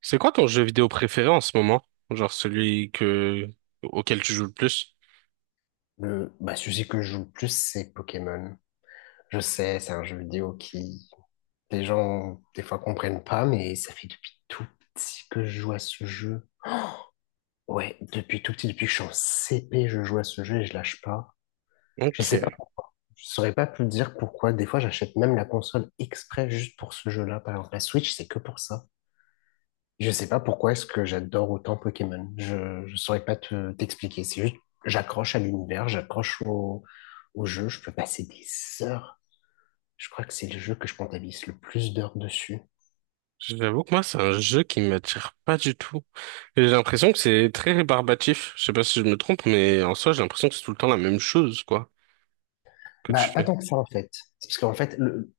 C'est quoi ton jeu vidéo préféré en ce moment? Genre celui que auquel tu joues le plus? Le sujet que je joue le plus, c'est Pokémon. Je sais, c'est un jeu vidéo qui les gens des fois comprennent pas, mais ça fait depuis tout petit que je joue à ce jeu. Ouais, depuis tout petit, depuis que je suis en CP, je joue à ce jeu et je lâche pas. Je sais pas, Ok. je saurais pas plus dire pourquoi. Des fois, j'achète même la console exprès juste pour ce jeu-là. Par exemple, la Switch, c'est que pour ça. Je sais pas pourquoi est-ce que j'adore autant Pokémon. Je saurais pas t'expliquer. C'est juste, j'accroche à l'univers, au jeu. Je peux passer des heures. Je crois que c'est le jeu que je comptabilise le plus d'heures dessus. J'avoue que moi, c'est un jeu qui m'attire pas du tout. J'ai l'impression que c'est très rébarbatif. Je sais pas si je me trompe, mais en soi, j'ai l'impression que c'est tout le temps la même chose, quoi, que tu Bah, pas fais. tant que ça en fait. C'est parce qu'en fait, le-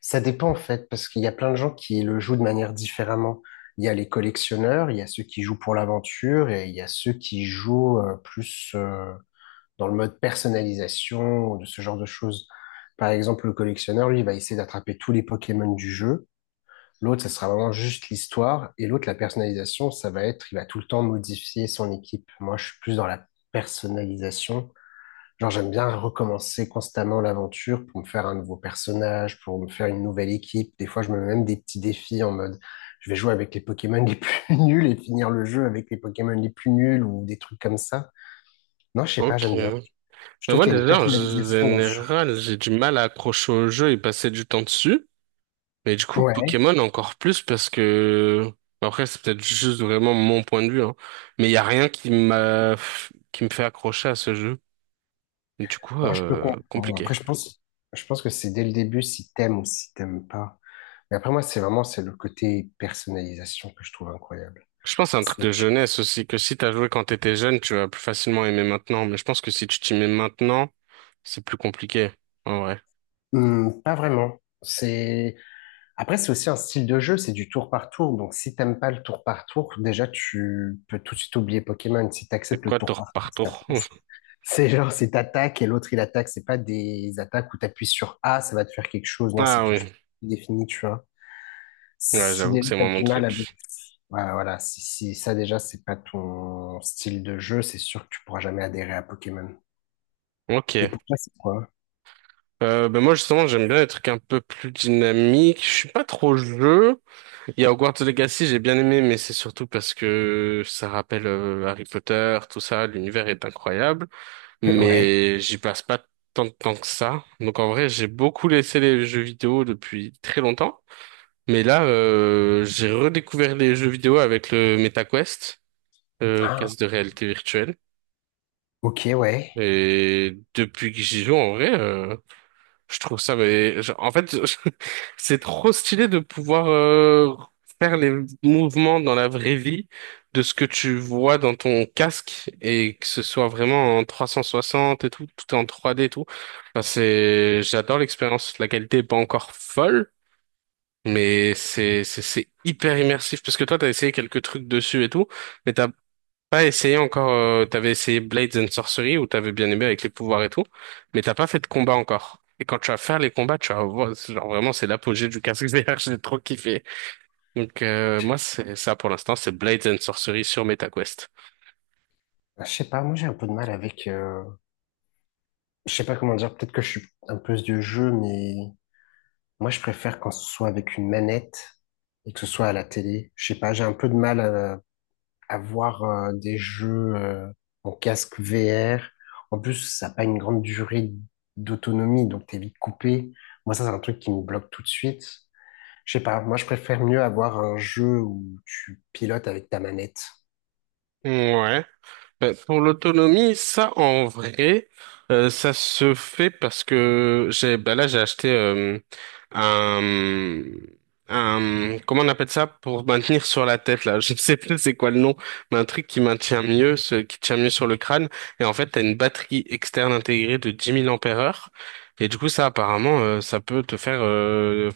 Ça dépend en fait, parce qu'il y a plein de gens qui le jouent de manière différemment. Il y a les collectionneurs, il y a ceux qui jouent pour l'aventure et il y a ceux qui jouent plus dans le mode personnalisation ou de ce genre de choses. Par exemple, le collectionneur, lui, il va essayer d'attraper tous les Pokémon du jeu. L'autre, ça sera vraiment juste l'histoire. Et l'autre, la personnalisation, ça va être, il va tout le temps modifier son équipe. Moi, je suis plus dans la personnalisation. Genre, j'aime bien recommencer constamment l'aventure pour me faire un nouveau personnage, pour me faire une nouvelle équipe. Des fois, je me mets même des petits défis en mode, je vais jouer avec les Pokémon les plus nuls et finir le jeu avec les Pokémon les plus nuls ou des trucs comme ça. Non, je sais pas, Ok. j'aime bien. Mais Je trouve moi, qu'il y a une déjà, en personnalisation dans ce jeu. général, j'ai du mal à accrocher au jeu et passer du temps dessus. Mais du coup, Ouais, Pokémon encore plus parce que, après, c'est peut-être juste vraiment mon point de vue, hein. Mais il y a rien qui m'a, qui me fait accrocher à ce jeu. Du coup, non, je peux comprendre. compliqué. Après, je pense que c'est dès le début si t'aimes ou si t'aimes pas. Mais après, moi, c'est le côté personnalisation que je trouve incroyable. Je pense à un truc C'est- de jeunesse aussi, que si t'as joué quand t'étais jeune, tu vas plus facilement aimer maintenant. Mais je pense que si tu t'y mets maintenant, c'est plus compliqué. En vrai. Hmm, pas vraiment. C'est Après, c'est aussi un style de jeu, c'est du tour par tour. Donc, si t'aimes pas le tour par tour, déjà, tu peux tout de suite oublier Pokémon. Si C'est t'acceptes le quoi tour tour par par tour, ça tour? te passe. C'est genre, c'est t'attaques et l'autre, il attaque. C'est pas des attaques où t'appuies sur A, ça va te faire quelque chose. Non, c'est Ah quelque oui. chose de défini, tu vois. Ouais, Si j'avoue que déjà c'est t'as moi mon du mal avec... truc. Voilà, voilà. Si ça, déjà, c'est pas ton style de jeu, c'est sûr que tu pourras jamais adhérer à Pokémon. Et Ok. pour toi, c'est quoi? Ben moi justement, j'aime bien les trucs un peu plus dynamiques. Je suis pas trop jeu. Il y a Hogwarts Legacy, j'ai bien aimé, mais c'est surtout parce que ça rappelle Harry Potter, tout ça. L'univers est incroyable, Ouais. mais j'y passe pas tant de temps que ça. Donc en vrai, j'ai beaucoup laissé les jeux vidéo depuis très longtemps. Mais là, j'ai redécouvert les jeux vidéo avec le MetaQuest, Ah, casque de réalité virtuelle. ok, ouais. Et depuis que j'y joue, en vrai, je trouve ça, mais en fait, c'est trop stylé de pouvoir faire les mouvements dans la vraie vie de ce que tu vois dans ton casque et que ce soit vraiment en 360 et tout, tout est en 3D et tout. Enfin, c'est, j'adore l'expérience. La qualité est pas encore folle, mais c'est hyper immersif parce que toi t'as essayé quelques trucs dessus et tout, mais t'as pas essayé encore, t'avais essayé Blades and Sorcery où t'avais bien aimé avec les pouvoirs et tout, mais t'as pas fait de combat encore. Et quand tu vas faire les combats, tu vas voir, c'est genre vraiment c'est l'apogée du casque VR, j'ai trop kiffé. Donc moi c'est ça pour l'instant, c'est Blades and Sorcery sur MetaQuest. Ah, je sais pas, moi, j'ai un peu de mal avec... je sais pas comment dire, peut-être que je suis un peu vieux jeu, mais moi je préfère quand ce soit avec une manette et que ce soit à la télé. Je sais pas, j'ai un peu de mal à voir des jeux en casque VR. En plus, ça n'a pas une grande durée d'autonomie, donc t'es vite coupé. Moi, ça, c'est un truc qui me bloque tout de suite. Je sais pas, moi je préfère mieux avoir un jeu où tu pilotes avec ta manette. Ouais. Ben, pour l'autonomie, ça en vrai, ça se fait parce que j'ai ben là j'ai acheté un un comment on appelle ça pour maintenir sur la tête là, je sais plus c'est quoi le nom, mais un truc qui maintient mieux, ce qui tient mieux sur le crâne et en fait t'as une batterie externe intégrée de 10 000 ampères-heure et du coup ça apparemment ça peut te faire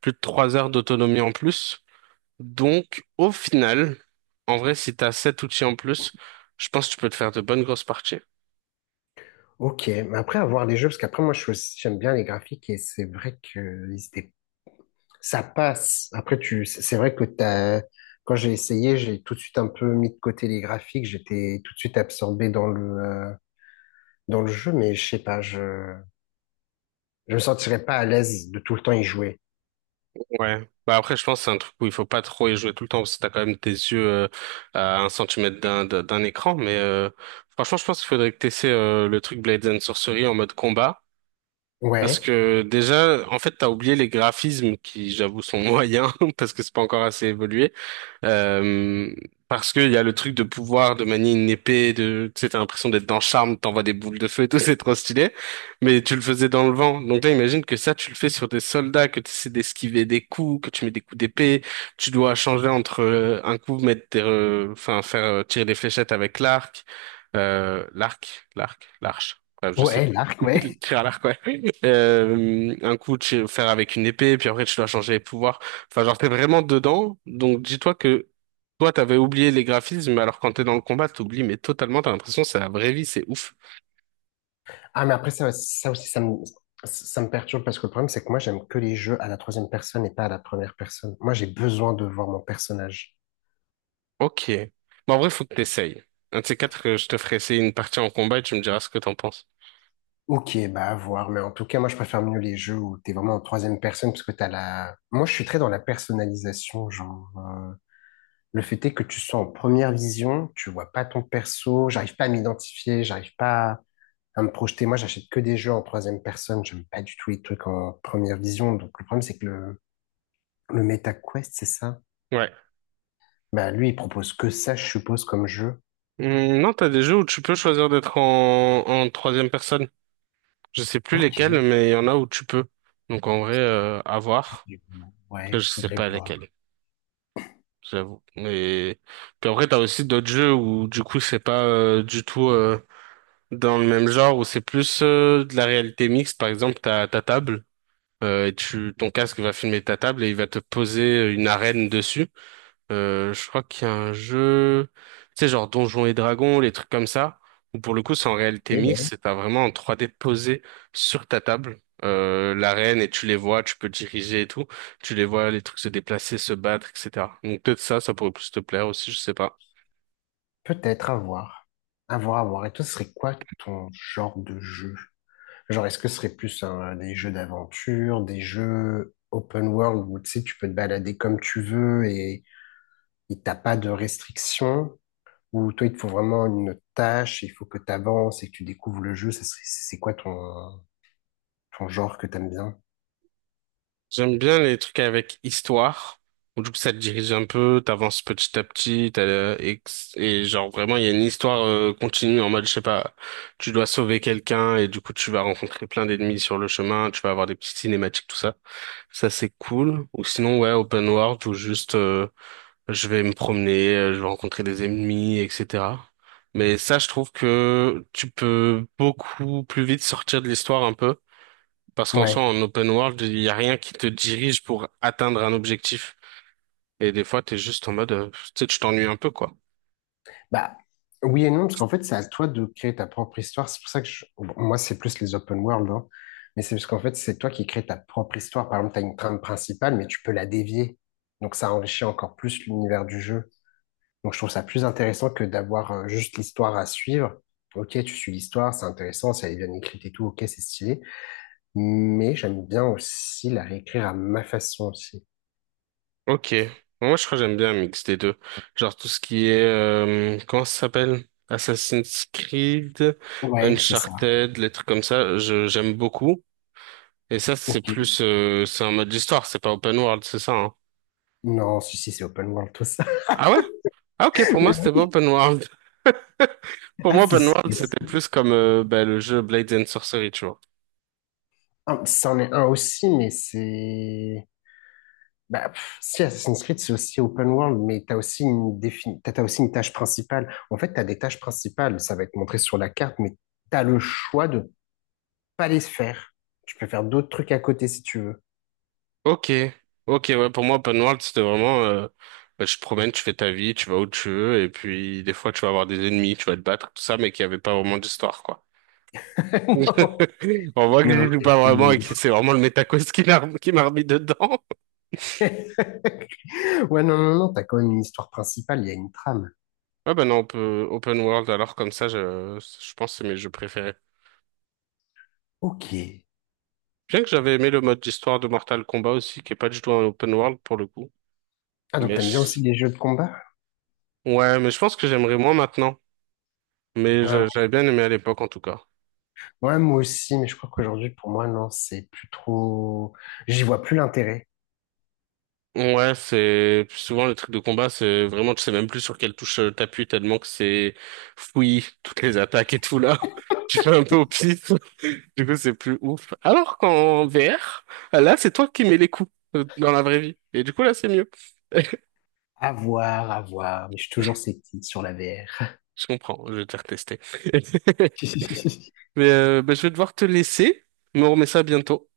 plus de 3 heures d'autonomie en plus. Donc, au final, en vrai, si t'as sept outils en plus, je pense que tu peux te faire de bonnes grosses parties. Ok, mais après avoir les jeux, parce qu'après moi je suis aussi- j'aime bien les graphiques et c'est vrai que ils étaient- ça passe. C'est vrai que t'as, quand j'ai essayé, j'ai tout de suite un peu mis de côté les graphiques, j'étais tout de suite absorbé dans dans le jeu, mais je sais pas, je me sentirais pas à l'aise de tout le temps y jouer. Ouais. Bah après, je pense que c'est un truc où il faut pas trop y jouer tout le temps, parce que t'as quand même tes yeux à un centimètre d'un écran. Mais franchement, je pense qu'il faudrait que t'essaies le truc Blades and Sorcery en mode combat. Parce Ouais, que déjà, en fait, t'as oublié les graphismes qui, j'avoue, sont moyens parce que c'est pas encore assez évolué. Euh, Parce qu'il y a le truc de pouvoir de manier une épée, de, tu sais, t'as l'impression d'être dans Charme, t'envoies des boules de feu et tout, c'est trop stylé. Mais tu le faisais dans le vent. Donc là, imagine que ça, tu le fais sur des soldats, que tu essaies d'esquiver des coups, que tu mets des coups d'épée, tu dois changer entre un coup, mettre enfin, faire tirer des fléchettes avec l'arc, l'arc, l'arc, l'arche. Bref, je sais ouais, plus. l'arc, ouais. Tir à l'arc, un coup, tu faire avec une épée, puis après, tu dois changer les pouvoirs. Enfin, genre, t'es vraiment dedans. Donc, dis-toi que toi, t'avais oublié les graphismes, alors quand t'es dans le combat, t'oublies, mais totalement, t'as l'impression que c'est la vraie vie, c'est ouf. Ah, mais ça aussi, ça me perturbe parce que le problème, c'est que moi, j'aime que les jeux à la troisième personne et pas à la première personne. Moi, j'ai besoin de voir mon personnage. Ok. Bon, en vrai, faut que t'essayes. Un de ces quatre, je te ferai essayer une partie en combat et tu me diras ce que t'en penses. Ok, bah à voir, mais en tout cas, moi, je préfère mieux les jeux où t'es vraiment en troisième personne parce que t'as la. Moi, je suis très dans la personnalisation, le fait est que tu sois en première vision, tu vois pas ton perso, j'arrive pas à m'identifier, j'arrive pas à me projeter. Moi, j'achète que des jeux en troisième personne. J'aime pas du tout les trucs en première vision. Donc, le problème, c'est que le MetaQuest, c'est ça? Ouais. Bah, lui, il propose que ça, je suppose, comme jeu. Non, t'as des jeux où tu peux choisir d'être en, en troisième personne. Je sais plus lesquels, Ok. mais il y en a où tu peux. Donc, en vrai, à voir. Faudrait voir. Après, Ouais, je sais faudrait pas lesquels, voir. j'avoue. Et puis après, t'as aussi d'autres jeux où du coup, c'est pas du tout dans le même genre, où c'est plus de la réalité mixte. Par exemple, t'as ta table, et ton casque va filmer ta table et il va te poser une arène dessus. Je crois qu'il y a un jeu, tu sais, genre Donjons et Dragons, les trucs comme ça, où pour le coup, c'est en réalité Et mixte, ouais, c'est t'as vraiment en 3D posé sur ta table, l'arène, et tu les vois, tu peux diriger et tout, tu les vois, les trucs se déplacer, se battre, etc. Donc peut-être ça, ça pourrait plus te plaire aussi, je sais pas. peut-être à voir. À voir, à voir. Et toi, ce serait quoi ton genre de jeu? Genre, est-ce que ce serait plus un- des jeux d'aventure, des jeux open world où tu sais, tu peux te balader comme tu veux et t'as pas de restrictions? Ou toi, il te faut vraiment une tâche, il faut que tu avances et que tu découvres le jeu. C'est quoi ton genre que t'aimes bien? J'aime bien les trucs avec histoire où du coup, ça te dirige un peu, t'avances petit à petit, et, genre vraiment, il y a une histoire continue en mode, je sais pas, tu dois sauver quelqu'un et du coup, tu vas rencontrer plein d'ennemis sur le chemin, tu vas avoir des petites cinématiques, tout ça. Ça, c'est cool. Ou sinon, ouais, open world où juste, je vais me promener, je vais rencontrer des ennemis, etc. Mais ça, je trouve que tu peux beaucoup plus vite sortir de l'histoire un peu parce qu'en Ouais. soi, en open world, il n'y a rien qui te dirige pour atteindre un objectif. Et des fois, t'es juste en mode, tu sais, tu t'ennuies un peu, quoi. Bah, oui et non, parce qu'en fait, c'est à toi de créer ta propre histoire. C'est pour ça que je- bon, moi, c'est plus les open world, hein. Mais c'est parce qu'en fait, c'est toi qui crées ta propre histoire. Par exemple, tu as une trame principale, mais tu peux la dévier. Donc, ça enrichit encore plus l'univers du jeu. Donc, je trouve ça plus intéressant que d'avoir juste l'histoire à suivre. Ok, tu suis l'histoire, c'est intéressant, si elle est bien écrite et tout, ok, c'est stylé. Mais j'aime bien aussi la réécrire à ma façon aussi. Ok. Moi, je crois que j'aime bien un mix des deux. Genre tout ce qui est, comment ça s'appelle? Assassin's Creed, Ouais, c'est ça. Uncharted, les trucs comme ça, j'aime beaucoup. Et ça, c'est Ok. plus, c'est un mode d'histoire, c'est pas open world, c'est ça, hein. Non, si, c'est open world, tout ça. Ah ouais? Ah ok, pour moi, c'était pas open world. Pour Ah, moi, si, open si. world, Yes. c'était plus comme, bah, le jeu Blades and Sorcery, tu vois. Ah, c'en est un aussi, mais c'est... Bah, pff, si Assassin's Creed, c'est aussi open world, mais t'as aussi une tâche principale. En fait, t'as des tâches principales, ça va être montré sur la carte, mais t'as le choix de pas les faire. Tu peux faire d'autres trucs à côté si tu veux. Ok, ok, ouais, pour moi, open world, c'était vraiment, bah, tu te promènes, tu fais ta vie, tu vas où tu veux, et puis des fois, tu vas avoir des ennemis, tu vas te battre, tout ça, mais qu'il n'y avait pas vraiment d'histoire, quoi. On voit que Non, non, j'y joue pas vraiment non. et que c'est vraiment le Metaquest qui m'a remis dedans. Ouais, non, t'as quand même une histoire principale, il y a une trame. Ouais, ben non, on peut open world, alors comme ça, je pense que c'est mes jeux préférés. Ok. Bien que j'avais aimé le mode d'histoire de Mortal Kombat aussi, qui est pas du tout un open world pour le coup. Ah, donc Mais t'aimes bien je- aussi les jeux de combat? ouais, mais je pense que j'aimerais moins maintenant. Ouais, J'avais bien aimé à l'époque, en tout cas. ouais, moi aussi, mais je crois qu'aujourd'hui, pour moi, non, c'est plus trop... J'y vois plus l'intérêt. Ouais, c'est souvent le truc de combat, c'est vraiment, tu sais même plus sur quelle touche t'appuies tellement que c'est fouillis, toutes les attaques et tout là. Tu fais un peu au pif, du coup c'est plus ouf. Alors qu'en VR, là c'est toi qui mets les coups dans la vraie vie. Et du coup là c'est mieux. À voir, à voir. Mais je suis toujours sceptique sur la VR. Je comprends, je vais te retester. Mais bah, je vais devoir te laisser, mais on remet ça bientôt.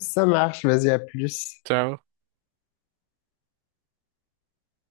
Ça marche, vas-y, à plus. Ciao.